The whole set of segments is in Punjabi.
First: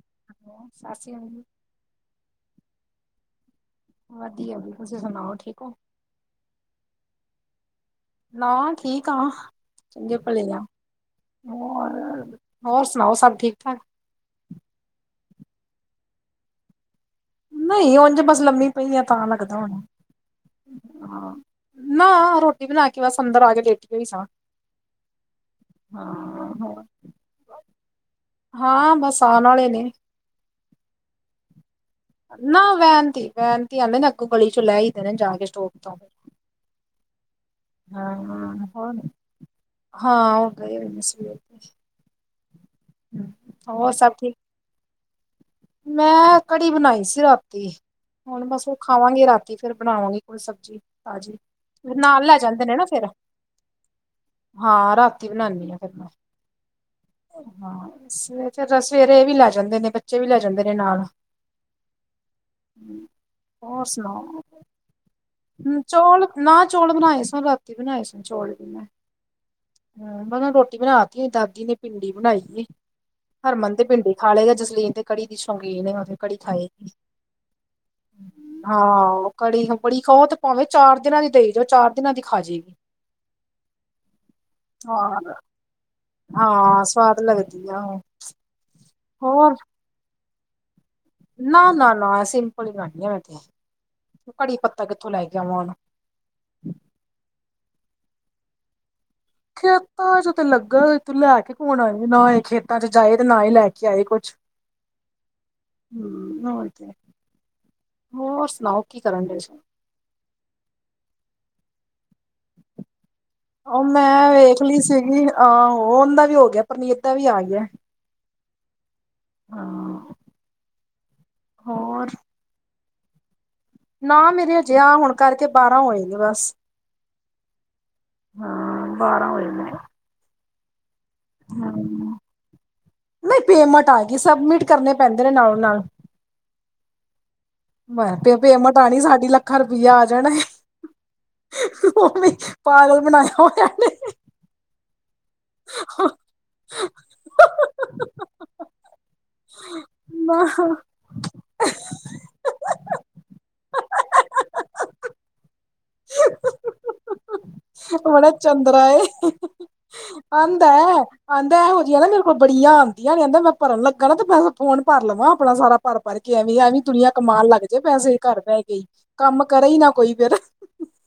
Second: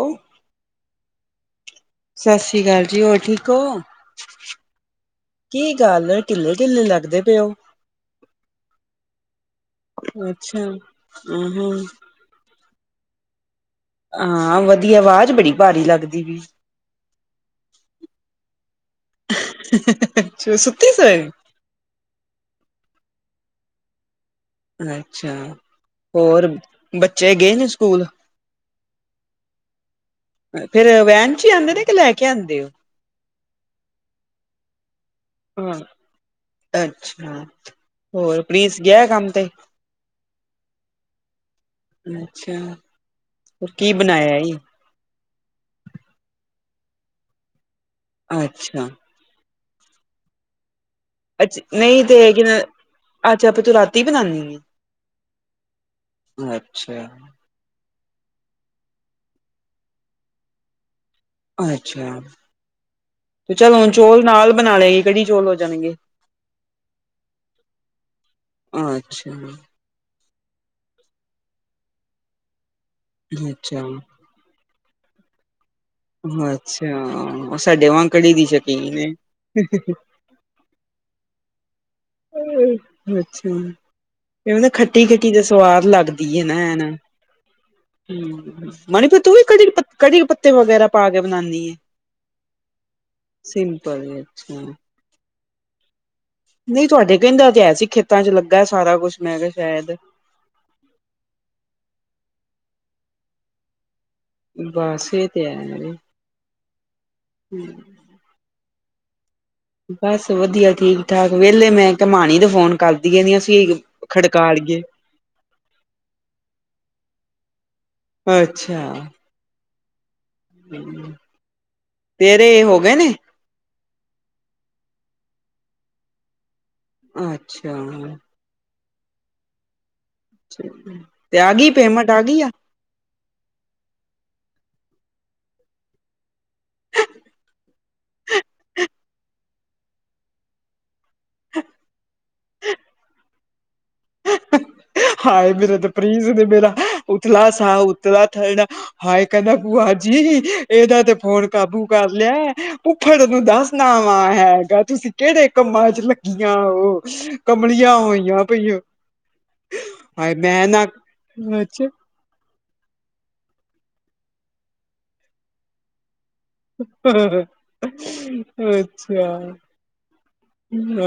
ਉਹ ਹੈਲੋ, ਸਤਿ ਸੀ ਅਕਾਲ। ਸਤਿ ਸ੍ਰੀ ਅਕਾਲ ਜੀ। ਹੋਰ ਠੀਕ ਹੋ। ਵਧੀਆ ਜੀ ਤੁਸੀਂ ਸੁਣਾਓ ਠੀਕ ਹੋ? ਢਿਲੇ- ਢਿਲੇ ਲੱਗਦੇ ਪਏ ਉਹ। ਨਾ, ਠੀਕ ਆ, ਚੰਗੇ ਭਲੇ ਆ ਅੱਛਾ। ਹਮ ਹੋਰ। ਹੋਰ ਸੁਣਾਓ? ਸਭ ਠੀਕ -ਠਾਕ। ਹਾਂ, ਵਧੀਆ ਆਵਾਜ਼ ਬੜੀ ਭਾਰੀ ਲੱਗਦੀ ਪੀ। ਨਹੀਂ, ਉੰਝ ਬਸ ਲੰਮੀ ਪਈ ਆ ਤਾਂ ਲੱਗਦਾ ਹੁਣਾ। ਅੱਛਾ ਸੁੱਤੀ ਸੋਏ? ਹਾਂ, ਨਾ, ਰੋਟੀ ਬਣਾ ਕੇ ਬਸ ਅੰਦਰ ਆ ਕੇ ਲੇਟੀ ਹੋਈ ਸਾ। ਅੱਛਾ। ਹੋਰ ਬੱਚੇ ਗਏ ਨੇ ਸਕੂਲ। ਹਾਂ। ਬਸ ਆਉਣ ਵਾਲੇ ਨੇ। ਫੇਰ ਵੈਨ ਚ' ਹੀ ਆਉਂਦੇ ਨੇ ਕਿ ਲੈ ਕੇ ਆਉਂਦੇ ਨਾ ਹੋ? ਵੈਨ ਤੇ ਵੈਨ ਤੇ ਆਂਦੇ ਨੇ ਅਗੌ ਗਲੀ ਚੋਂ ਲੈ ਆਇਦਾ ਨਾ ਜਾਕੇ। ਹਾਂ। ਅੱਛਾ। ਹੋਰ ਪ੍ਰਿਸ ਹੋਰ ਗਿਆ ਕੰਮ ਤੇ। ਹਾਂ, ਉਹ ਗਏ ਹੋਏ ਨੇ ਸਵੇਰ ਦੇ। ਅੱਛਾ। ਹੋਰ ਹੋਰ ਕੀ ਸਭ ਠੀਕ ਬਣਾਇਆ? ਮੈਂ ਕੜੀ ਬਣਾਈ ਸੀ ਰਾਤੀ। ਹੁਣ ਬਸ ਉਹ ਅੱਛਾ ਖਾਵਾਂਗੇ ਰਾਤੀ ਫੇਰ ਬਣਾਵਾਗੀ ਕੋਈ ਸਬਜ਼ੀ। ਤਾਜੀ। ਅੱਛ ਫੇਰ ਨਹੀਂ ਨਾਲ ਤੇ ਲੈ ਕਿ ਜਾਂਦੇ ਨੇ ਨਾ ਫਿਰ ਅੱਛਾ ਫਿਰ ਤੂੰ ਰਾਤੀ ਬਣਾਉਦੀ ਏ? ਹਾਂ ਰਾਤੀ ਬਣਾਉਦੀ ਆ। ਫਿਰ ਮੈਂ ਅੱਛਾ। ਹਾਂ, ਸਵੇਰੇ ਇਹ ਵੀ ਲੈ ਜਾਂਦੇ ਨੇ ਬੱਚੇ ਵੀ ਲੈ ਜਾਂਦੇ ਨੇ ਨਾਲ। ਅੱਛਾ। ਹੁ। ਤੇ ਚੱਲ ਹੋਰ ਹੁਣ ਚੌਲ ਸੁਣਾਓ? ਨਾਲ ਬਣਾ ਲਏਗੀ ਕੜੀ ਚੌਲ ਹੋ ਜਾਣਗੇ। ਚੋਲ ਨਾ ਚੋਲ ਬਣਾਏ ਸ ਬਣਾਈ ਸੀ ਚੋਲ ਵੀ ਮੈਂ। ਅੱਛਾ, ਹਮ, ਮੈਂ ਰੋਟੀ ਬਣਾ ਤ ਹੋਈ ਦਾਦੀ ਨੇ ਭਿੰਡੀ ਬਣਾਈ ਸੀ। ਹਰਮਨ ਤੇ ਅੱਛਾ, ਭਿੰਡੀ ਥਾਲੇਗਾ। ਜਸਲੀਨ ਤੇ ਕੜੀ ਦੀ ਸ਼ੌਕੀਨ ਆ। ਕੜੀ ਖਏਗੀ। ਅੱਛਾ ਸਾਡੇ ਵਾਂਗ ਕੜੀ ਦੀ ਸ਼ੌਕੀਨ ਏ। ਹਾਂ, ਕੜੀ ਤ' ਬੜੀ ਖੋਕੇ ਭਾਵੇਂ ਚਾਰ ਦਿਨਾਂ ਦੀ ਦੇਈ ਜਾ। ਚਾਰ ਦਿਨਾਂ ਦੀ ਖਾ ਜਾਏਗੀ ਅੱਛਾ। ਕਿ ਨਾ ਖੱਟੀ ਹਾਂ ਖੱਟੀ ਦਾ ਸਵਾਦ ਲੱਗਦਾ। ਦਿਯੇ ਨੋਨ। ਹਾਂ ਸਵਾਦ ਲੱਗਦੀ ਆ ਉਹ ਹਮ, ਮਨੀ ਫ ਤੂੰ ਵੀ ਹੋਰ ਕੜੀ ਕੜੀ ਪੱਤੇ ਵਗੈਰਾ ਪਾ ਕੇ ਨਾ ਬਣਾਨੀ ਏ। ਨਾ ਨਾ, ਸਿੰਪਲ ਹੀ ਬਨਾਨੀ ਆ ਮੈਂ ਤੇ ਸਿੰਪਲ ਕੜੀ ਅੱਛਾ ਪੱਤਾ ਕਿੱਥੋਂ ਲੈ ਕੇ ਆਵਾਂ ਹੁਣ ਨਹੀਂ ਤੁਹਾਡੇ ਕਹਿੰਦਾ ਤੇ ਐ ਸੀ ਖੇਤਾਂ ਚ ਲੱਗਾ ਸਾਰਾ ਕੁਛ। ਮੈਂ ਕਿਹਾ ਸ਼ਾਇਦ ਖੇਤਾਂ ਚ ਤੇ ਲੱਗਾ ਤੇ ਲੈ ਕੇ ਕੌਣ ਆਏ ਨਾ ਹੀ ਖੇਤਾਂ ਚ ਜਾਏ ਤੇ ਨਾ ਹੀ ਲੈ ਕੇ ਆਏ ਕੁਛ। ਬਸ ਇਹ ਤੇ ਹੈ [unintelligible] [unintelligible] ਹੋਰ ਸੁਣਾਓ ਕੀ ਕਰਨ ਡੇ? ਬਸ ਵਧੀਆ ਠੀਕ ਠਾਕ ਵਿਹਲੇ ਮੈਂ ਕਮਾਣੀ ਦੇ ਫੋਨ ਕਰਦੀ ਰਹਿਣੀ ਉਹ ਮੈਂ ਵੇਖ ਲਈ ਸੀਗੀ ਅਹ ਉਹ ਦਾ ਵੀ ਹੋ ਗਿਆ ਪਰਨੀਤ ਦਾ ਵੀ ਆ ਗਿਆ। ਅੱਛਾ। ਹਾਂ। ਹੋਰ ਤੇਰੇ ਹੋ ਗਏ ਨੇ? ਨਾ ਮੇਰੇ ਅਜਿਹਾ ਹੋਣ ਕਰਕੇ ਬਾਰਾਂ ਹੋਏ ਨੇ ਬਸ। ਅੱਛਾ। ਹਾਂ ਬਾਰਾਂ ਹੋਏ ਨੇ। [inaudible] ਪੇਮੈਂਟ ਆ ਗਈ ਆ? ਨਈ ਪੇਮੈਂਟ ਆਗੀ ਸਬਮਿਟ ਕਰਨੇ ਪੈਂਦੇ ਨੇ ਨਾਲੋਂ ਨਾਲ। ਪੈਮੇਂਟ ਆਣੀ ਸਾਡੀ ਲਾ ਲੱਖ ਰੁਪਈਆਂ ਆ ਜਾਣਾ ਓਵੇਂ ਪਾਗਲ ਬਣਾਇਆ ਹੋਇਆ ਇਹਨੇ। ਹਾਏ ਮੇਰੇ ਤੇ ਪ੍ਰੀਜ਼ ਨੇ ਮੇਰਾ ਉਤਲਾ ਸਾਹ ਉਤਲਾ ਥਰਡਾ ਹਾਏ ਕਹਿੰਦਾ ਬੂਆ ਜੀ ਨਾ ਇਹਦਾ ਤੇ ਫੋਨ ਕਾਬੂ ਕਰ ਲਿਆ ਐ ਭੁੱਫੜ ਨੂੰ ਦੱਸਣਾ ਵਾਂ ਹੈਗਾ ਤੁਸੀਂ ਕਿਹੜੇ ਕੰਮਾਂ 'ਚ ਲੱਗੀਆਂ ਉਹ ਕਮਲੀਆਂ ਬੜਾ ਹੋਈਆਂ ਪੀ ਓ। ਚੰਦਰਾ ਏ। ਆਂਦਾ ਆਂਦਾ ਇਹੋ ਅੱਛਾ ਜਿਹਾ ਮੇਰੇ ਕੋਲ ਬੜੀਆਂ ਆਂਦੀਆਂ ਨੇ ਕਹਿੰਦਾ ਮੈਂ ਭਰਨ ਲੱਗਾ ਨਾ ਤੇ ਮੈ ਫੋਨ ਭਰ ਲਵਾਂ ਆਪਣਾ ਸਾਰਾ। ਭਰ-ਭਰ ਕੇ ਐਵੇਂ ਐਵੀ ਦੁਨੀਆਂ ਕਮਾਣ ਲੱਗ ਜੇ ਪੈਸੇ ਘਰ ਬਹਿ ਕੇ ਈ ਕੰਮ ਕਰੇ ਈ ਨਾ ਕੋਈ ਫਿਰ। ਆ,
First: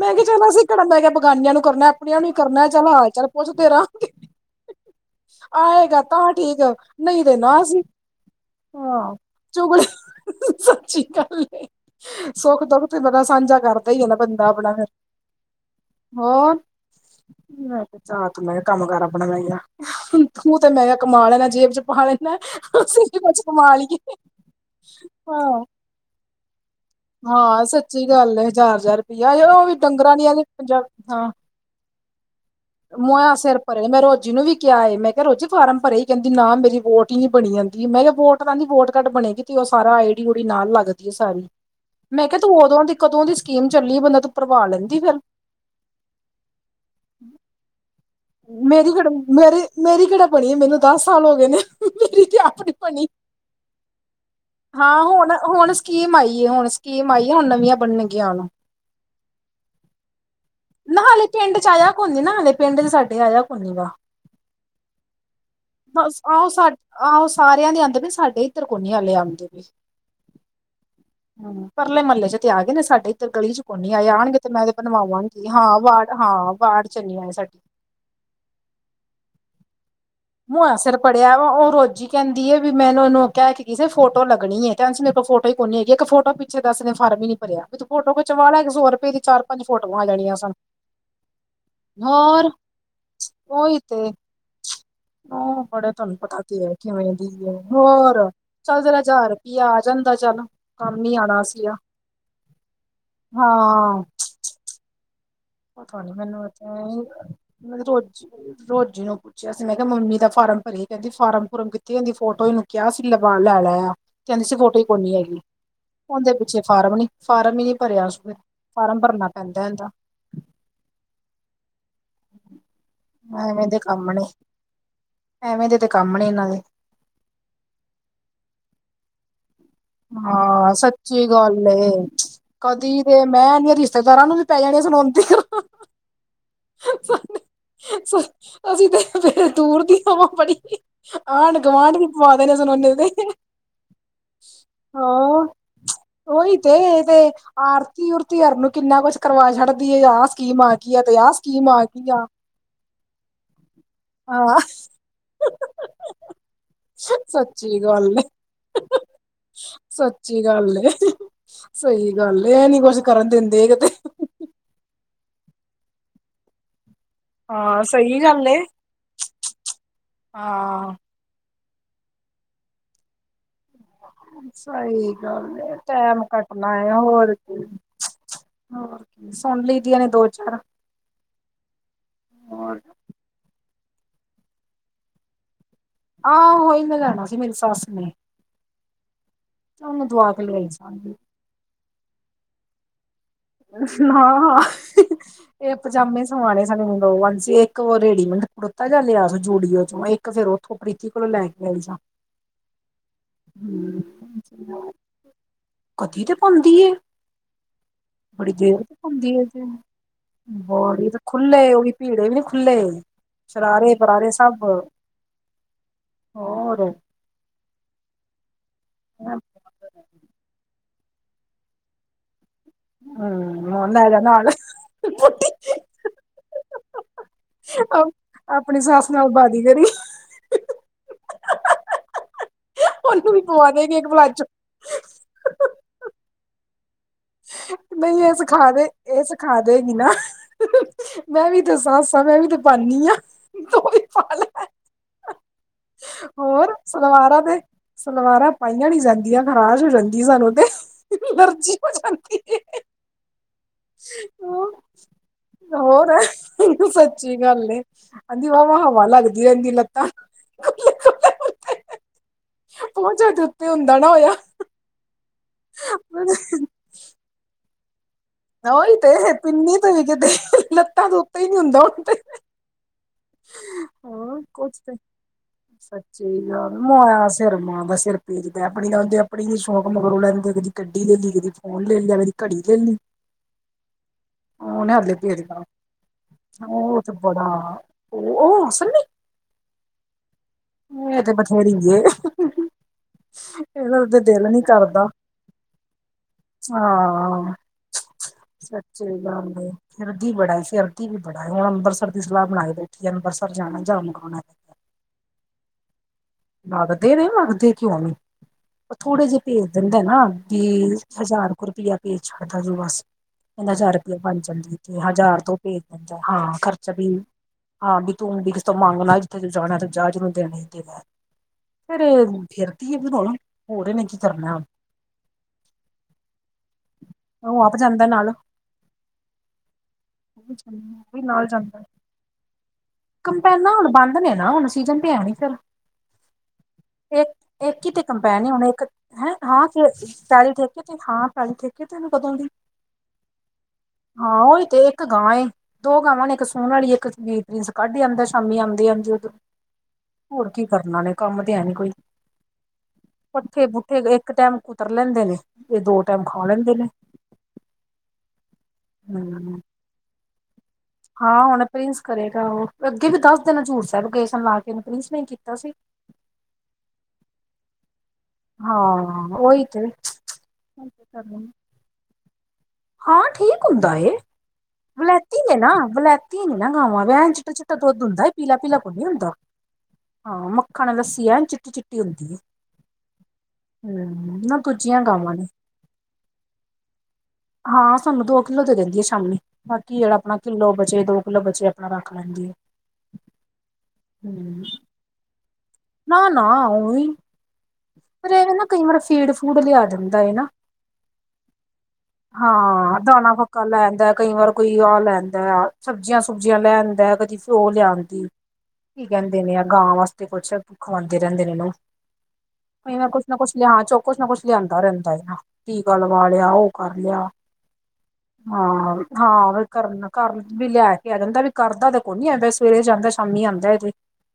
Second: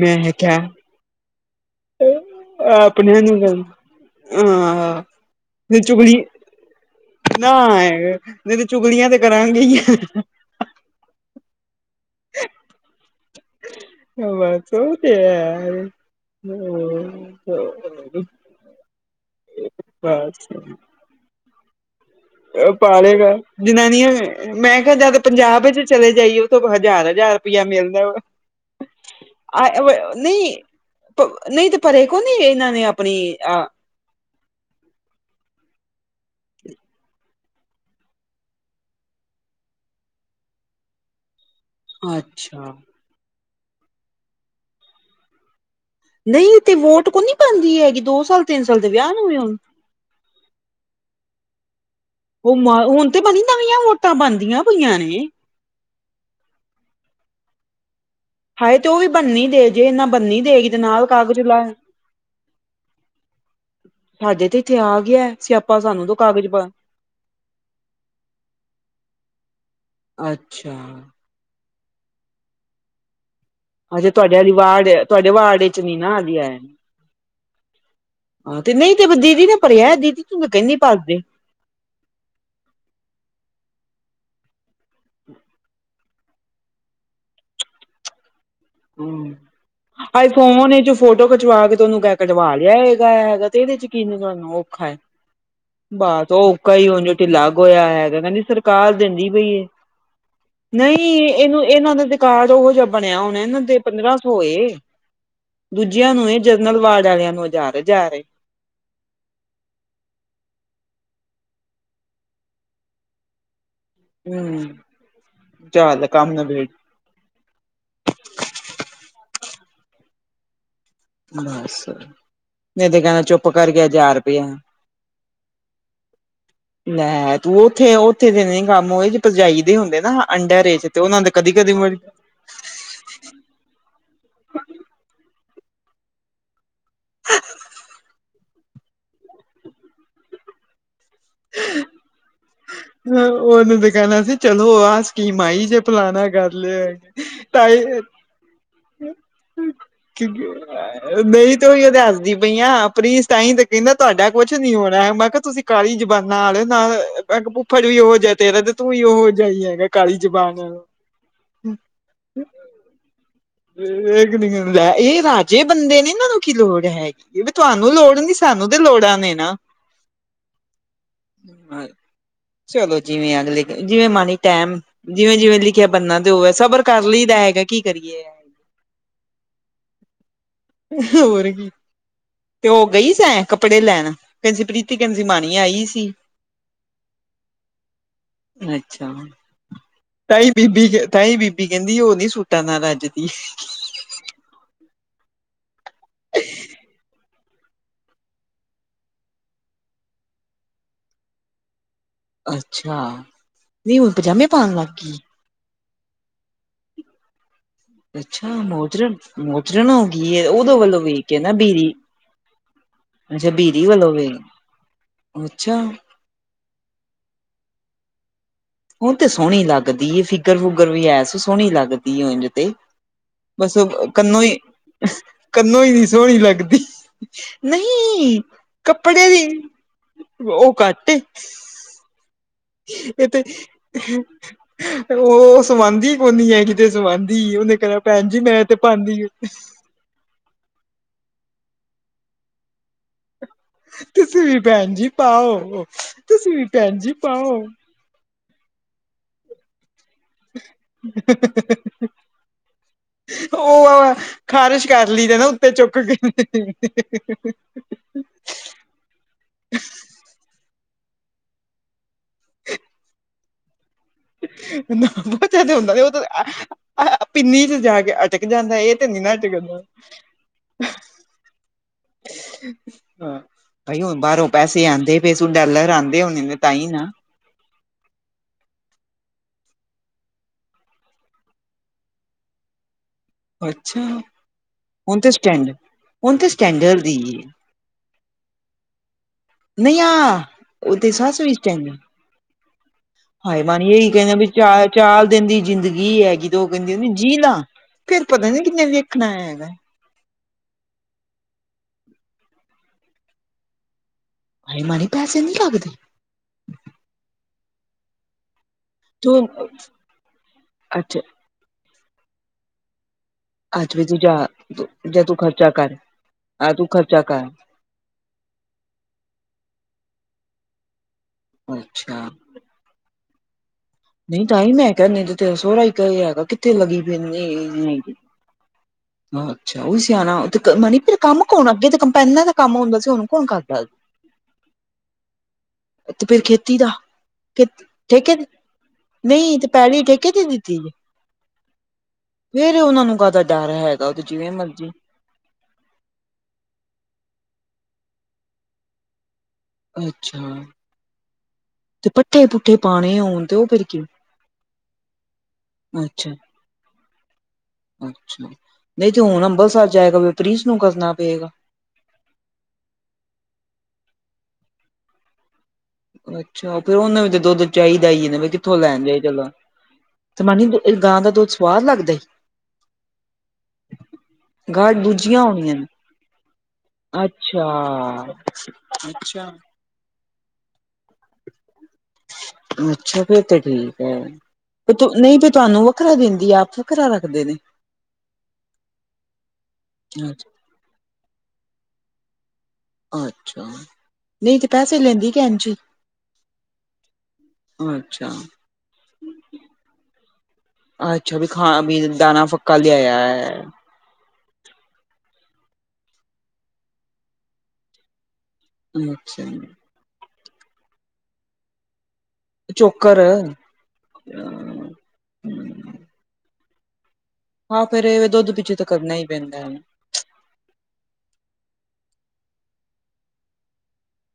ਮੈਂ ਕਿਹਾ ਚਲੋ ਅਸੀ ਕਿਹੜਾ ਮੈ ਕਿਹਾ ਬੇਗਾਨੀਆਂ ਨੂੰ ਕਰਨਾ ਕੁੜੀਆਂ ਨੂੰ ਈ ਕਰਨਾ ਚੱਲ ਆਪਣੇ ਹਾਲ-ਚਾਲ ਨੂੰ ਪੁੱਛ ਦੇ ਰਹਾਗੇ, ਹਾਂ ਨਹੀਂ ਆਏਗਾ ਚੁਗਲੀ ਤਾਂ ਠੀਕ ਨਹੀਂ ਤੇ ਨਾ ਅਸੀਂ ਆਏਗਾ ਹਾਂ, ਚੁਗਲ ਸੱਚੀ ਗੱਲ ਏ। ਸੁੱਖ-ਦੁੱਖ ਤੇ ਬੰਦਾ ਸਾਂਝਾ ਕਰਦਾ ਈ ਐ ਨਾ ਬੰਦਾ ਆਪਣਾ ਬਸ ਫੇਰ। ਉਹ ਤੇ ਹੈ। ਹੋਰ ਮੈਂ ਤੇ ਜਾ ਤੂੰ ਮੈਂ ਕਿਹਾ ਕੰਮ ਕਰ ਆਪਣਾ ਮੈ‌ ਕਿਆ ਬਸ ਤੂੰ ਤੇ ਮੈਂ ਕਿਹਾ ਕਮਾ ਲੈਣਾ ਜੇਬ 'ਚ ਪਾ ਲੇ ਪਾਲੇਗਾ ਜਨਾਨੀਆਂ ਮੈਂ ਕਿਹਾ ਜਦ ਹਾਂ ਪੰਜਾਬ ਵਿੱਚ ਚਲੇ ਜਾਈਏ ਹਜ਼ਾਰ ਹਜ਼ਾਰ ਰੁਪਇਆ ਹਾਂ, ਮਿਲਦਾ ਸੱਚੀ ਗੱਲ ਐ ਹਜ਼ਾਰ-ਹਜ਼ਾਰ ਰੁਪਈਆ ਯਾਰ ਉਹ ਵੀ ਵਾ ਡੰਗਰਾਂ [unintelligible] ਨਹੀਂ ਹਾਂ, ਨਹੀਂ ਤੇ ਪਰੇ ਕੋ ਨੀ ਇਹਨਾਂ ਨੇ ਆਪਣੀ ਮੋਆ ਸਿਰ ਪਰੇ ਮੈਂ ਰੋਜ਼ੀ ਨੂੰ ਵੀ ਕਿਆ ਏ ਮੈਂ ਕਿਹਾ ਰੋਜੀ ਫਾਰਮ ਭਰੇ ਈ ਕਹਿੰਦੀ ਨਾ ਮੇਰੀ ਵੋਟ ਈ ਨੀ ਬਣੀ ਕਹਿੰਦੀ ਮੈਂ ਕਿਹਾ ਵੋਟ ਦਾ ਨੀ ਵੋਟ ਬਣੇਗੇ ਤੇ ਉਹ ਸਾਰਾ ਆਈ ਡੀ ਓਈ ਡੀ ਨਾਲ ਲੱਗਦੀ ਏ ਸਾਰੀ। ਮੈਂ ਕਿਹਾ ਤੂੰ ਅੱਛਾ ਉਦੋਂ ਦੀ ਕਦੋਂ ਦੀ ਸਕੀਮ ਚੱਲੀ ਬੰਦਾ ਤੂੰ ਭਰਵਾ ਲੈਂਦੀ ਫੇਰ। ਨਈ ਤੇ ਵੋਟ ਕੋਣੀ ਪਾਂਦੀ ਹੈਗੀ ਦੋ ਸਾਲ ਤਿੰਨ ਸਾਲ ਦੇ ਮੇਰੀ ਕਿਹੜਾ ਵਿਆਹ ਨੂੰ ਓਏ ਹੁਣ। ਮੇਰੀ ਮੇਰੀ ਕਿਹੜਾ ਬਣੀ ਏ ਮੈਨੂੰ ਦਸ ਸਾਲ ਹੋ ਗਏ ਨੇ। ਮੇਰੀ ਤੇ ਆਪ ਨੀ ਹੁਣ ਤੇ ਬਣੀ ਨਵੀਆਂ ਵੋਟਾਂ ਬਣਦੀਆਂ ਪਈਆਂ ਹਾਂ ਨੇ। ਹੁਣ ਹੁਣ ਸਕੀਮ ਆਈਏ, ਹੁਣ ਸਕੀਮ ਆਈਏ, ਹੁਣ ਨਵੀਆਂ ਬਣਨਗੀਆਂ ਹੁਣ। ਹਾਏ, ਤੇ ਉਹ ਵੀ ਬੰਨੀ ਦੇ ਜੇ ਇਨਾ ਬੰਨੀ ਦੇਗੀ। ਤੇ ਨਾ ਨਾਲ ਹਾਲੇ ਕਾਗਜ਼ ਪਿੰਡ 'ਚ ਲਾ ਆਇਆ ਕੋ ਨੀ ਨਾ ਹਾਲੇ ਪਿੰਡ 'ਚ ਸਾਡੇ ਆਇਆ ਕੋ ਨੀ ਗਾ। ਸਾਡੇ ਤੇ ਇੱਥੇ ਆ ਗਿਆ ਸਿਆਪਾ ਸਾਨੂੰ ਦੋ ਬਸ ਕਾਗਜ਼ ਆਹੋ ਪਾ ਸਾ ਆਹੋ ਸਾਰਿਆਂ ਦੇ ਆਂਦੇ ਨੇ ਸਾਡੇ ਏਧਰ ਕੋ ਨੀ ਹਲੇ ਆਂਦੇ। ਅੱਛਾ। ਹੂੰ, ਪਰਲੇ ਮਹੱਲੇ 'ਚ ਤੇ ਆ ਗਏ ਨੇ ਨਾ ਸਾਡੇ ਇੱਧਰ ਗਲੀ 'ਚ ਕੋ ਨੀ ਆਏ ਹਜੇ ਤੁਹਾਡੇ ਆਣਗੇ ਤੇ ਵਾਲੀ ਮੈਂ ਤੇ ਵਾਰਡ ਬਣਵਾਲਾ ਤੁਹਾਡੇ ਵਾਰਡ ਹਾਂ ਵਿੱਚ ਨੀ ਵਾੜ, ਨਾ ਹਾਲੀ ਹਾਂ ਆਇਆ ਵਾੜ, ਚ ਨੀ ਆਏ ਸਾਡ ਹਾਂ ਤੇ, ਨਹੀਂ ਤੇ ਦੀਦੀ ਨੇ, ਭਰਿਆ ਐ। ਦੀਦੀ ਤੂੰ ਤੇ ਕਹਿੰਦੀ ਮੁਹਾਸਿਰ ਭਰਦੇ ਪੜਿਆ ਵਾ, ਉਹ ਰੋਜੀ ਕਹਿੰਦੀ ਏ ਵੀ। ਮੈਨੂੰ ਉਹਨੂੰ, ਕ ਕਿਹਾ ਕੇ, ਗਈ ਸੀ ਫੋਟੋ ਲੱਗਣੀ ਏ। ਕਹਿਣ ਸੀ। ਮੇਰੇ ਕੋਲ ਫੋਟੋ ਹੀ, ਕੋਈ ਨੀ ਹੈਗੀ। ਇੱਕ ਫੋਟੋ ਪਿੱਛੇ, ਦੱਸ ਸਨੇ ਫਾਰਮ ਹੀ, ਨੀ ਭਰਿਆ। ਵੇ ਤੁ ਫੋਟੋ ਖਿਚਵਾ ਲੇ, ਇੱਕ ਸੌ ਰੁਪਏ ਦੀ ਚਾਰ, ਪੰਜ ਫੋਟੋ ਆਈ ਫੋਨ ਇਚੋ ਫੋਟੋ ਖਿਚਵਾ ਕੇ, ਤੁ ਉਹਨੂੰ ਕਹਿ ਹੋਰ ਕਢਵਾ ਲਿਆ ਹੈਗਾ। ਤੇ ਇਹਦੇ ਚ ਕੀ ਨੇ, ਤੁਹਾਨੂੰ ਖਾ ਉਹ ਬੜੇ ਤੁਹਾਨੂੰ ਬਸ ਪਤਾ ਉਹ, ਤੇ ਹੈ ਉੱਕਾ ਹੀ, ਉਂਜ ਕਿਵੇਂ ਦੀ ਟਿੱਲਾ ਹੈ ਗੋਯਾ ਹੈਗਾ। ਹੋਰ ਕਹਿੰਦੀ ਚੱਲ ਸਰਕਾਰ ਜਰਾ ਦਿੰਦੀ ਹਜ਼ਾਰ ਪਈ ਐ। ਰੁਪਈਆ ਆ ਜਾਂਦਾ ਚੱਲ ਕੰਮ ਹੀ ਨਹੀਂ ਆਣਾ ਇਹਨੂੰ, ਸੀ ਇਹਨਾਂ ਦੇ ਤੇ ਕਾਰਡ ਉਹੋ ਜਿਹਾ ਬਣਿਆ ਹੋਣਾ ਇਹ। ਤੇ, ਹਾਂ ਪੰਦਰਾਂ ਸੌ ਏ। ਪਤਾ ਨੀ ਦੂਜਿਆਂ ਨੂੰ ਇਹ, ਮੈਨੂੰ ਜਨਰਲ ਵਾਰਡ ਵਾਲਿਆਂ ਨੂੰ, ਹਜਾਰ- ਹਜਾਰ ਐ। ਸੋਚ ਲੋ। ਪੁੱਛਿਆ ਸੀ, ਮੈਂ ਕਿਹਾ ਮੰਮੀ ਦਾ ਫਾਰਮ ਭਰਿਆ ਈ। ਕਹਿੰਦੀ ਫਾਰਮ- ਫੁਰਮ, ਕੀਤੇ, ਕਹਿੰਦੀ ਫੋਟੋ ਨੂੰ ਕਿਹਾ ਸੀ। ਲਗਾਨ, ਲੈ ਲੈ ਕਹਿੰਦੀ ਸੀ। ਹੂੰ ਫੋਟੋ ਹੀ ਕੋਨੀ ਹੈਗੀ, ਚੱਲ ਕੰਮ ਉਹਦੇ ਪਿੱਛੇ ਨਿਬੇੜ ਫਾਰਮ ਨੀ ਫਾਰਮ ਹੀ, ਨਹੀਂ ਭਰਿਆ ਉਸਨੇ, ਫਾਰਮ ਭਰਨਾ ਪੈਂਦਾ ਇਹਦਾ। ਬਸ ਮੈਂ ਤੇ ਕਹਿੰਦਾ, ਚੁੱਪ ਐਵੇਂ ਦੇ ਕਰਕੇ ਕੰਮ ਹਜਾਰ ਨੇ ਰੁਪਇਆ ਐਵੇਂ ਦੇ ਤੇ ਕੰਮ ਨੇ ਇਹਨਾਂ ਦੇ ਮੈ ਤੂੰ, ਉੱਥੇ, ਉੱਥੇ ਦੇ ਦਈ ਕੰਮ ਹੋ ਪਰਜਾਈ ਦੇ ਹੁੰਦੇ ਨਾ। ਅੰਡਰ ਹਾਂ ਏਜ ਚ, ਤੇ ਉਹਨਾਂ ਸੱਚੀ ਦੇ ਕਦੀ ਗੱਲ ਕਦੇ ਏ ਕਦੀ ਤੇ ਮੈਂ, ਮੇਰੇ ਰਿਸ਼ਤੇਦਾਰਾਂ ਨੂੰ ਵੀ, ਪੈ ਜਾਣੀਆਂ ਸੁਣਾਉਂਦੀ ਸਾਡੇ, ਅਸੀਂ ਤੇ ਫੇਰ, ਦੂਰ ਦੀਆ ਵਾਂ, ਬੜੀ। ਆਂਢ- ਗੁਆਂਢ ਵੀ ਪੁਆ ਦੇਣੇ ਸੀ। ਉੰਨੇ ਉਹਨੂੰ ਤਾਂ, ਕਹਿਣਾ ਸੀ ਚਲੋ। ਆਹ ਸਕੀਮ ਹਾਂ ਆਈ, ਜੇ ਫਲਾਨਾ ਕਰ ਉਹੀ ਤੇ ਲਿਆ। ਇਹ ਤੇ ਤਾਈ ਆਰਤੀ- ਉਰਤੀ, ਯਰ ਨੂੰ ਕਿੰਨਾ ਕੁਛ ਕਰਵਾ, ਛੱਡਦੀ ਐ, ਆਹ ਸਕੀਮ ਆ ਗਈ ਹੈ। ਤੇ ਆਹ ਨਹੀਂ ਤੇ ਸਕੀਮ ਉਹੀ ਆ ਯੋ ਗਈ ਆ ਹੱਸਦੀ ਪਈਆਂ, [unintelligible] ਤਾਈ ਤੇ ਕਹਿੰਦਾ ਤੁਹਾਡਾ ਕੁਛ ਹਾਂ ਨੀ ਹੋਣਾ ਐ, ਮੈਂ ਕਿਹਾ ਤੁਸੀਂ ਕਾਲੀ ਜ਼ੁਬਾਨਾਂ ਆਲੇ। ਨਾ ਇਕ ਸੱਚੀ ਭੁੱਫੜ ਵੀ ਗੱਲ ਉਹ ਏ ਜਿਹਾ। ਤੇਰਾ ਤੇ ਤੂੰ ਵੀ, ਉਹ ਜਿਹਾ ਹੀ ਹੈਗਾ। ਕਾਲੀ ਸੱਚੀ ਜੁਬਾਨ ਗੱਲ ਏ ਸਹੀ ਗੱਲ ਐ, ਇਹ ਨੀ ਕੁੱਝ ਕਰਨ ਦਿੰਦੇ ਕਿਤੇ ਨ ਲੈ ਇਹ ਰਾਜੇ ਬੰਦੇ ਨੇ, ਇਹਨਾਂ ਨੂੰ ਕੀ ਲੋੜ ਹੈਗੀ। ਇਹ ਵੀ ਹਾਂ ਤੁਹਾਨੂੰ ਲੋੜ ਸਹੀ ਨੀ, ਗੱਲ ਏ ਸਾਨੂੰ ਤੇ ਲੋੜਾਂ ਨੇ ਨਾ। ਹਾਂ ਹਾਂਜੀ। ਚਲੋ ਜਿਵੇਂ ਅਗਲੇ ਜਿਵੇਂ ਮਾਣੀ ਟੈਮ, ਸਹੀ ਜਿਵੇਂ- ਗੱਲ ਜਿਵੇਂ ਏ ਲਿਖਿਆ ਬੰਨਾ ਟੈਮ ਦੇ, ਹੋ ਕੱਟਣਾ ਸਬਰ ਹੈ ਕਰ ਲਈ ਹੋਰ ਦਾ ਹੈਗਾ ਕੀ ਕਰੀਏ। ਹੋਰ, ਸੁਣ ਲਈ ਦੀਆਂ, ਨੇ ਦੋ ਚਾਰ। ਹੋਰ ਕੀ, ਤੇ ਹੋਰ ਉਹ ਗਈ ਸੈ। ਕੱਪੜੇ ਲੈਣ। ਕਹਿੰਦੀ, ਪ੍ਰੀਤੀ ਕਹਿੰਦੀ ਮਾਣੀ ਆਈ ਸੀ। ਆਹੋ ਏਨੇ ਲੈਣਾ ਸੀ। ਮੇਰੀ ਸੱਸ ਨੇ। ਅੱਛਾ, ਤੇ ਉਹਨੂੰ ਦਵਾ ਕੇ ਤਾਈ ਲਿਆਈ ਬੀਬੀ, ਸਾਂਗੀ ਤਾਈ ਬੀਬੀ ਕਹਿੰਦੀ ਉਹ ਨੀ, ਸੂਟਾ ਨਾਲ ਰੱਜ ਦੀ। ਨਾ ਹਾ, ਇਹ ਪਜਾਮੇ ਸਵਾਣੇ ਸਾਨੇ, [unintelligible] ਸੀ। ਇੱਕ ਉਹ ਰੇਡੀਮੇਡ, ਕੁੜਤਾ ਜਾ ਲਿਆ ਸੀ। ਜੋੂੜਓ ਚੋਂ, ਇੱਕ ਫੇਰ ਉਥੋਂ, ਪ੍ਰੀਤੀ ਕੋਲੋਂ, ਲੈ ਕੇ ਆਈ ਸਾ। ਅੱਛਾ। ਨਹੀਂ ਹੁਣ, ਪਜਾਮੇ ਪਾਣ ਲੱਗ ਗਈ ਏ। ਕਦੀ ਦੇ, ਪਾਂਦੀ ਏ। ਅੱਛਾ ਬੜੀ ਦੇਰ ਤੇ ਮੋਜਰਨ ਪਹੁੰਦੀ, ਓਹ ਤੇ। ਮੋਜਰਨ ਹੋ ਗਈ ਹੈ ਉਹਦੋਂ ਵੱਲੋਂ ਬੜੀ ਤੇ ਵੇਖ ਕੇ ਨਾ ਖੁੱਲੇ, ਉਹੀ ਬੀਰੀ ਭੀੜੇ ਵੀ ਨੀ ਖੁੱਲੇ। ਅੱਛਾ ਬੀਰੀ ਸ਼ਰਾਰੇ, ਵੱਲੋਂ ਪਰਾਰੇ ਵੇਖ ਸਭ, ਅੱਛਾ, ਹੋਰ। ਉਹ ਤੇ, ਸੋਹਣੀ ਲੱਗਦੀ ਏ। ਫਿਗਰ- ਫੁਗਰ ਵੀ ਹੈ ਸੁ, ਸੋਹਣੀ ਲੱਗਦੀ ਉਂਝ ਤੇ। ਬਸ ਹਮ ਲੈ ਉਹ, ਜਾ ਕੰਨੋਂ ਨਾਲ ਹੀ, ਕੰਨੋਂ ਹੀ ਨੀ ਸੋਹਣੀ ਲੱਗਦੀ। ਨਹੀਂ ਆਪਣੀ ਸੱਸ ਨਾਲ ਕੱਪੜੇ ਦੀ। ਬਾਦੀ ਕਰੀ ਉਹ ਘੱਟ ਏ। ਇਹ ਉਹਨੂੰ ਵੀ ਤੇ, ਪਵਾ ਦੇਗੀ ਇੱਕ ਬਲਾਚੋ ਉਹ ਸਵਾਦੀ ਕੋਈ ਨੀ। ਹੈ ਕਿਤੇ [unintelligible] ਉਹਨੇ ਕਹਿਣਾ ਨਹੀਂ ਭੈਣ ਇਹ ਜੀ, ਮੈਂ ਸਿਖਾ ਤੇ ਦੇ ਪਾਂਦੀ ਇਹ [unintelligible] ਨਾ ਮੈਂ ਵੀ, ਤੇ ਸੱਸ ਹਾਂ, ਮੈਂ ਵੀ ਤੇ ਪਾਣੀ ਹਾਂ। ਤੁਸੀਂ ਵੀ ਭੈਣ ਜੀ ਪਾਓ ਤੁਸੀਂ ਵੀ ਹੋਰ ਭੈਣ ਜੀ ਸਲਵਾਰਾਂ ਪਾਓ। ਤੇ ਸਲਵਾਰਾਂ ਪਾਈਆਂ ਨੀ ਜਾਂਦੀਆਂ ਨਾਰਾਜ਼ ਹੋ ਜਾਂਦੀ ਏ ਸਾਨੂੰ ਤੇ ਐਲਰਜੀ ਹੋ ਜਾਂਦੀ ਉਹ ਆ ਹੈ ਖ਼ਾਰਸ਼ ਕਰ ਲਈ ਤੇ ਨਾ ਉੱਤੇ ਚੁੱਕ ਕੇ ਨੇ ਹਾਂਜੀ ਹੋ ਹਵਾ ਲੱਗਦੀ ਰਹਿੰਦੀ ਲਤਾ ਪਜਦੇ [unintelligible] ਉੱਤੇ ਹੁੰਦਾ ਨਾ ਹੋਇਆ। ਨਾ ਪੋੰਚਾ ਤੇ ਹੁੰਦਾ ਨੀ, ਉਹ ਤੇ। ਪਿੰਨੀ ਚ ਜਾ ਕੇ ਅਟਕ ਜਾਂਦਾ ਉਹੀ ਇਹ ਨੀ ਤੇ ਨਾ ਪਿੰਨੀ ਅਟਕਦਾ ਤੇ ਵੀ ਲੱਤਾਂ ਤੋਂ ਉੱਤੇ ਹੀ ਨਹੀਂ ਹੁੰਦਾ ਹੁਣ ਤੇ ਹਾਂ ਭਾਈ ਹੁਣ ਹੋਰ ਬਾਹਰੋਂ ਕੁਛ ਪੈਸੇ ਤੇ ਆਉਂਦੇ ਪਏ ਸੋ ਡਾਲਰ ਆਉਂਦੇ ਸੱਚੀ ਹੋਣੇ ਨੇ ਤਾਂ ਗੱਲ ਹੀ ਨਾ ਮੁਆ ਸਿਰ ਮਾਂ ਦਾ ਸਿਰ ਭੇਜ ਆਪਣੀ ਗੱਲ ਤੇ ਆਪਣੀ ਸ਼ੌਂਕ ਮਗਰੋਂ ਲੈ ਕਦੀ ਗੱਡੀ ਲੈ ਲਈ ਕਦੀ ਫੋਨ ਲੈ ਲਿਆ ਕਦੀ ਘੜੀ ਤੇ ਵੀ ਨਹੀਂ ਅੱਛਾ। ਉਹ ਅਲੇ ਹੁਣ ਤੇ ਭੇਜਦਾ ਸਟੈਂਡ ਹੁਣ ਤੇ ਉਹ ਸਟੈਂਡਰਡ ਤੇ ਦੀ ਬੜਾ ਉਹ ਉਸ ਨੇ ਨਹੀਂ ਆ ਉਹਦੀ ਏ ਤੇ ਸੱਸ ਵੀ ਥੋੜੀ ਸਟੈਂਡਰਡ ਦੇਰ ਹਾਏ ਮਾਣੀ ਇਹਦਾ ਇਹੀ ਕਹਿੰਦੇ ਬ ਚਾਰ ਚਾਰ ਦਿਨ ਦੀ ਜ਼ਿੰਦਗੀ ਹੈਗੀ ਤੇ ਉਹ ਕਹਿੰਦੀ ਜੀ ਨਾ ਹਾਂ ਫਿਰ ਪਤਾ ਨੀ ਕਿੰਨੇ ਸੱਚੀ ਵੇਖਣਾ ਗੱਲ ਹੇਗਾ ਏ ਫਿਰਦੀ ਬੜਾ ਫਿਰਦੀ ਵੀ ਬੜਾ ਹੈ ਅੰਮ੍ਰਿਤਸਰ ਦੀ ਸਲਾਹ ਬਣਾ ਕੇ ਬੈਠੀਏ ਅੰਮ੍ਰਿਤਸਰ ਜਾਣਾ ਜਾਮ ਕਰਉਣਾ। ਹਾਏ ਮਾੜੀ ਪੈਸੇ ਨਹੀਂ ਲੱਗਦੇ। ਲਗਦੇ ਨੇ ਲਗਦੇ ਕਿਉਂ ਨਹੀਂ। ਉਹ ਥੋੜੇ ਜਿਹੇ ਤੂੰ ਭੇਜ ਦਿੰਦਾ ਨਾ ਵੀ ਅੱਛਾ ਹਜ਼ਾਰ ਕੁ ਰੁਪਇਆ ਭੇਜ ਛੱਡਦਾ ਜੋ ਬਸ ਦਾ ਹਜ਼ਾਰ ਅੱਜ ਵੀ ਰੁਪਇਆ ਤੂੰ ਜਾ ਬਣ ਜਾਂਦਾ ਇਥੇ ਜਾ ਤੂੰ ਹਜ਼ਾਰ ਤੋਂ ਖਰਚਾ ਭੇਜ ਕਰ ਦੇਦਾ ਹਾਂ ਆ ਤੂੰ ਖਰਚਾ ਵੀ ਕਰ ਹਾਂ ਵੀ ਤੂੰ ਵੀ ਕਿਤੋਂ ਮੰਗਣਾ ਜਿੱਥੇ ਤੂੰ ਜਾਣਾ ਤੇ ਜਜ ਨੂੰ ਦੇਣਾ ਹੀ ਦੇਣਾ ਦੇ ਲੈ ਫਿਰ ਅੱਛਾ ਯਕੀਨ ਤੁਹਾਨੂੰ ਹੋ ਰਹੇ ਨੇ ਨਹੀਂ ਤਾਈ ਮੈਂ ਕਹਿੰਦੀ ਤੇ ਤੇਰਾ ਸੋਹਰਾ ਹੀ ਇਹ ਹੈਗਾ ਕਿੱਥੇ ਲੱਗੀ ਫਿਰਨੀ ਉਹ ਆਪ ਜਾਂਦਾ ਨਾਲ ਅੱਛਾ ਉ ਸਿਆਣਾ ਉਹ ਤੇ ਮਨੀ ਫਿਰ ਕੰਮ ਕੌਣ ਅੱਗੇ ਤੇ ਕੰਪੈਨਾ ਦਾ ਕੰਮ ਹੁੰਦਾ ਸੀ। ਹੁਣ ਕੌਣ ਕੰਪਹਿਨਾ ਕਰਦਾ। ਹੁਣ ਬੰਦ ਨੇ ਨਾ ਹੁਣ ਸੀਜਨ ਤੇ ਹੇ ਨਹੀ ਫਿਰ ਤੇ ਫਿਰ ਖੇਤੀ ਦਾ ਇੱਕ ਕਿ ਇੱਕ ਹੀ ਤੇ ਠੇਕੇ ਕੰਪੈਨ ਹੁਣ ਇੱਕ ਹੈਂ ਨਹੀਂ ਤੇ ਪਹਿਲੀ ਠੇਕੇ ਦੀ ਦਿੱਤੀ ਹੈ। ਹਾਂਜੀ ਕੀ ਤੈਨੂੰ ਪਤਾ ਹੁਣੇ ਫਿਰ ਉਹਨਾਂ ਨੂੰ ਕਾਦਾ ਡਰ ਹੈਗਾ ਉਹ ਤੇ ਹਾਂ ਜਿਵੇਂ ਉਹੀ ਤੇ ਮਰਜੀ ਇੱਕ ਗਾਵ ਏ ਦੋ ਗਾਵਾਂ ਨੇ ਇੱਕ ਸੋਹਨ ਵਾਲੀ ਇੱਕ ਸੰਗੀਤ ਕੱਢ ਆਉਂਦਾ ਸ਼ਾਮੀ ਆਦੇ ਆਦੇ ਉਧਰ ਅੱਛਾ। ਹੋਰ ਕੀ ਕਰਨਾ ਕੰਮ ਤੇ ਐ ਨੀ ਕੋਈ ਪੱਠੇ ਤੇ ਪਾਣੇ ਹੋ ਪੱਠੇ, ਪੁੂੱਠੇ ਇੱਕ ਟੈਮ ਕੁਤਰ ਲੈਂਦੇ ਨੇ ਇਹ ਦੋ ਟਾਈਮ ਅੱਛਾ ਖਾ ਲੈਂਦੇ ਨੇ ਅੱਛਾ ਨਹੀਂ ਤੇ ਹੁਣ ਹੂੰ ਅੰਮ੍ਰਿਤਸਰ ਜਾਏਗਾ ਵੀ ਪ੍ਰਿੰਸ ਨੂੰ ਕਰਨਾ ਹਾਂ ਪਏਗਾ। ਹੁਣ ਪ੍ਰਿੰਸ ਕਰੇਗਾ ਉਹ ਅੱਗੇ ਵੀ ਦਸ ਦਿਨ ਹਜੂਰ ਸਾਹਿਬ ਗਏ ਸੀ ਲਾ ਕੇ ਪ੍ਰਿੰਸ ਨੇ ਕੀਤਾ ਸੀ। ਅੱਛਾ ਫਿਰ ਉਹਨੂੰ ਵੀ ਦੁੱਧ ਚਾਹੀਦਾ ਹੀ ਨਾ ਕਿੱਥੋਂ ਹਾਂ ਲੈਣ ਜਾ ਚਲੋਂ ਉਹੀ ਤੇ ਤੇ ਮਨੀ ਗਾਂ ਦਾ ਦੁੱਧ ਸਵਾਦ ਲੱਗਦਾ ਹਾਂ ਠੀਕ ਹੁੰਦਾ ਏ। ਗਾਡ ਵਲੈਤੀ ਦੂਜੀਆਂ ਨੇ ਨਾ ਹੋਣੀਆਂ ਵਲੈਤੀ ਹੀ ਨਾ ਐ ਚਿੱਟਾ ਅੱਛਾ। ਚਿੱਟਾ ਦੁੱਧ ਹੁੰਦਾ ਪੀਲਾ ਪੀਲਾ ਕੋਈ ਨਹੀਂ ਹੁੰਦਾ। ਅੱਛਾ ਹਾਂ ਮੱਖਣ ਨਾਲ ਲੱਸੀ ਹੈ ਚਿੱਟੀ ਚਿੱਟੀ ਹੁੰਦੀ ਹੈ। ਅੱਛਾ ਫਿਰ ਤੇ ਠੀਕ ਹੈ ਹਮ ਨਾ ਦੂਜੀਆਂ ਗਾਵਾਂ ਨਹੀਂ ਨੇ ਤੁਹਾਨੂੰ ਵੱਖਰਾ ਦਿੰਦੀ ਆ ਆਪ ਵੱਖਰਾ ਰੱਖਦੇ ਨੇ ਹਾਂ ਸਾਨੂੰ ਦੋ ਕਿੱਲੋ ਦੇ ਦਿੰਦੀਏ ਸ਼ਾਮੀ ਬਾਕੀ ਆਪਣਾ ਕਿੱਲੋ ਬਚੇ ਦੋ ਕਿੱਲੋ ਬਚੇ ਆਪਣਾ ਰੱਖ ਲੈਂਣ ਹੈ ਅੱਛਾ ਨਹੀਂ ਹਮ ਤੇ ਪੈਸੇ ਲੈਂਦੀ ਕ ਐਣ ਜੀ ਨਾ ਨਾ ਓਨ ਅੱਛਾ ਪਰ ਇਹ ਨਾ ਕਈ ਵਾਰ ਫੀਡ ਫੂਡ ਲਿਆ ਜਾਂਦਾ ਹੈ ਨਾ ਅੱਛਾ ਵੀ ਖਾ ਵੀ ਦਾਣਾ ਫੱਕਾ ਹਾਂ ਲਿਆਇਆ ਦਾਣਾ ਹੈ। ਪੱਕਾ ਲੈ ਆਂਦਾ ਕਈ ਹੋਰ ਕੋਈ ਆ ਲੈਂਦਾ ਸਬਜ਼ੀਆਂ ਸੁਬਜ਼ੀਆਂ ਲੈ ਆਦਾ ਕਦੀ ਫਿਰ ਉਹ ਲਿਆਉਦੀ। ਕੀ ਕਹਿੰਦੇ ਅੱਛਾ ਨੇ, ਆ ਗਾਂ ਵਾਸਤੇ ਕੁਛ ਖਵਾਂਦੇ ਰਹਿੰਦੇ ਨੇ ਇਹਨੂੰ ਕਈ ਮੈਂ ਚੋਕਰ ਕੁਛ ਨਾ ਕੁਛ ਲਿਆ ਚੋ, ਕੁਛ ਨਾ ਕੁਛ ਲਿਆ। ਦਾ ਰਹਿੰਦਾ ਹੈ ਨਾ, ਟੀਕਾ ਲਵਾ ਲਿਆ ਉਹ ਕਰ ਲਿਆ। ਹਾਂ ਫੇਰ ਇਹ ਦੁੱਧ ਪਿੱਛੇ ਤਾਂ ਹਾਂ- ਕਰਨਾ ਹੀ ਹਾਂ, ਪੈਂਦਾ ਓਏ ਹੈ। ਕਰਨ ਘਰ ਵੀ ਲਿਆ ਕੇ ਆ ਜਾਂਦਾ ਵੀ, ਕਰਦਾ ਤੇ ਕੋਈ ਨੀ ਆਂ, ਸਵੇਰੇ ਜਾਂਦਾ ਸ਼ਾਮੀ ਆਂਦਾ ਤੇੇ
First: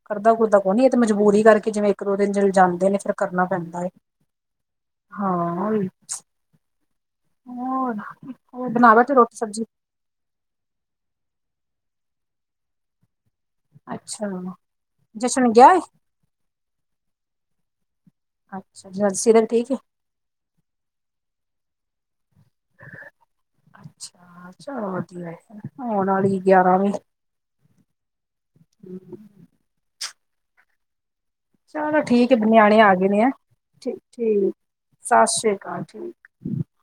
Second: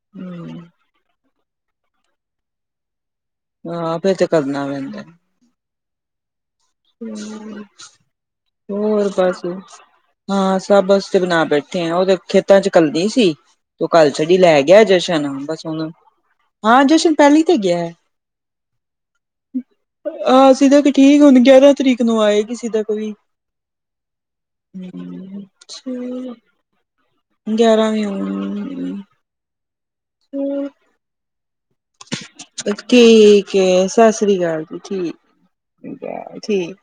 ਕਰਦਾ ਕੁਰਦਾ ਕੋਈ ਨੀ, ਇਹ ਤੇ ਮਜਬੂਰੀ ਕਰਕੇ ਜਿਵੇਂ ਇੱਕ ਦੋ ਦਿਨ ਚੱਲ ਜਾਂਦੇ ਨੇ ਫਿਰ। ਕਰਨਾ ਪੈਂਦਾ ਹੈ ਹਾਂ ਫੇਰ ਤੇ ਕਰਨਾ ਪੈਂਦਾ। ਹਾਂ ਵੀ ਹੂ ਬਣਾ ਹੋਰ ਬੈਠੇ ਰੋਟੀ ਬਸ ਸਬਜ਼ੀ ਹਾਂ ਸਭ ਵਾਸਤੇ ਬਣਾ ਬੈਠੇ ਆ ਉਹ ਤਾਂ ਖੇਤਾਂ ਚ ਕੱਲੀ ਸੀ। ਤੂੰ ਕੱਲ੍ਹ ਅੱਛਾ ਛੱਡੀ, ਲੈ ਗਿਆ ਏ ਜਸ਼ਨ ਨਾ ਬਸ ਗਿਆ ਏ ਉਹਨੂੰ। ਹਾਂ ਜਸ਼ਨ ਕੱਲ੍ਹ ਈ ਤੇ ਗਿਆ। ਅੱਛਾ ਸੀਰਤ ਠੀਕ ਏ ਆਹ ਸੀਧਾ ਕ ਠੀਕ, ਹੁਣ ਗਿਆਰਾਂ ਤਰੀਕ ਨੂੰ ਆਏਗੀ ਸਿਦਾ ਕੋਈ। ਅੱਛਾ ਚੱਲ ਵਧੀਆ ਏ, ਆਉਣ ਵਾਲੀ ਏ ਗਿਆਰਾਂ ਵੀ। ਗਿਆਰਾਂ ਵੀ ਊਂ-ਊਂ ਹੂੰ, ਚਲੋ ਠੀਕ ਹੈ ਨਿਆਣੇ ਆ ਗਏ ਨੇ ਹੈ, ਠੀਕ ਐ, ਠੀਕ ਸਸ ਰੀ ਠੀਕ ਕਾਲ ਜੀ, ਸਤਿ ਸ੍ਰੀ ਅਕਾਲ ਠੀਕ ਐ ਠੀਕ।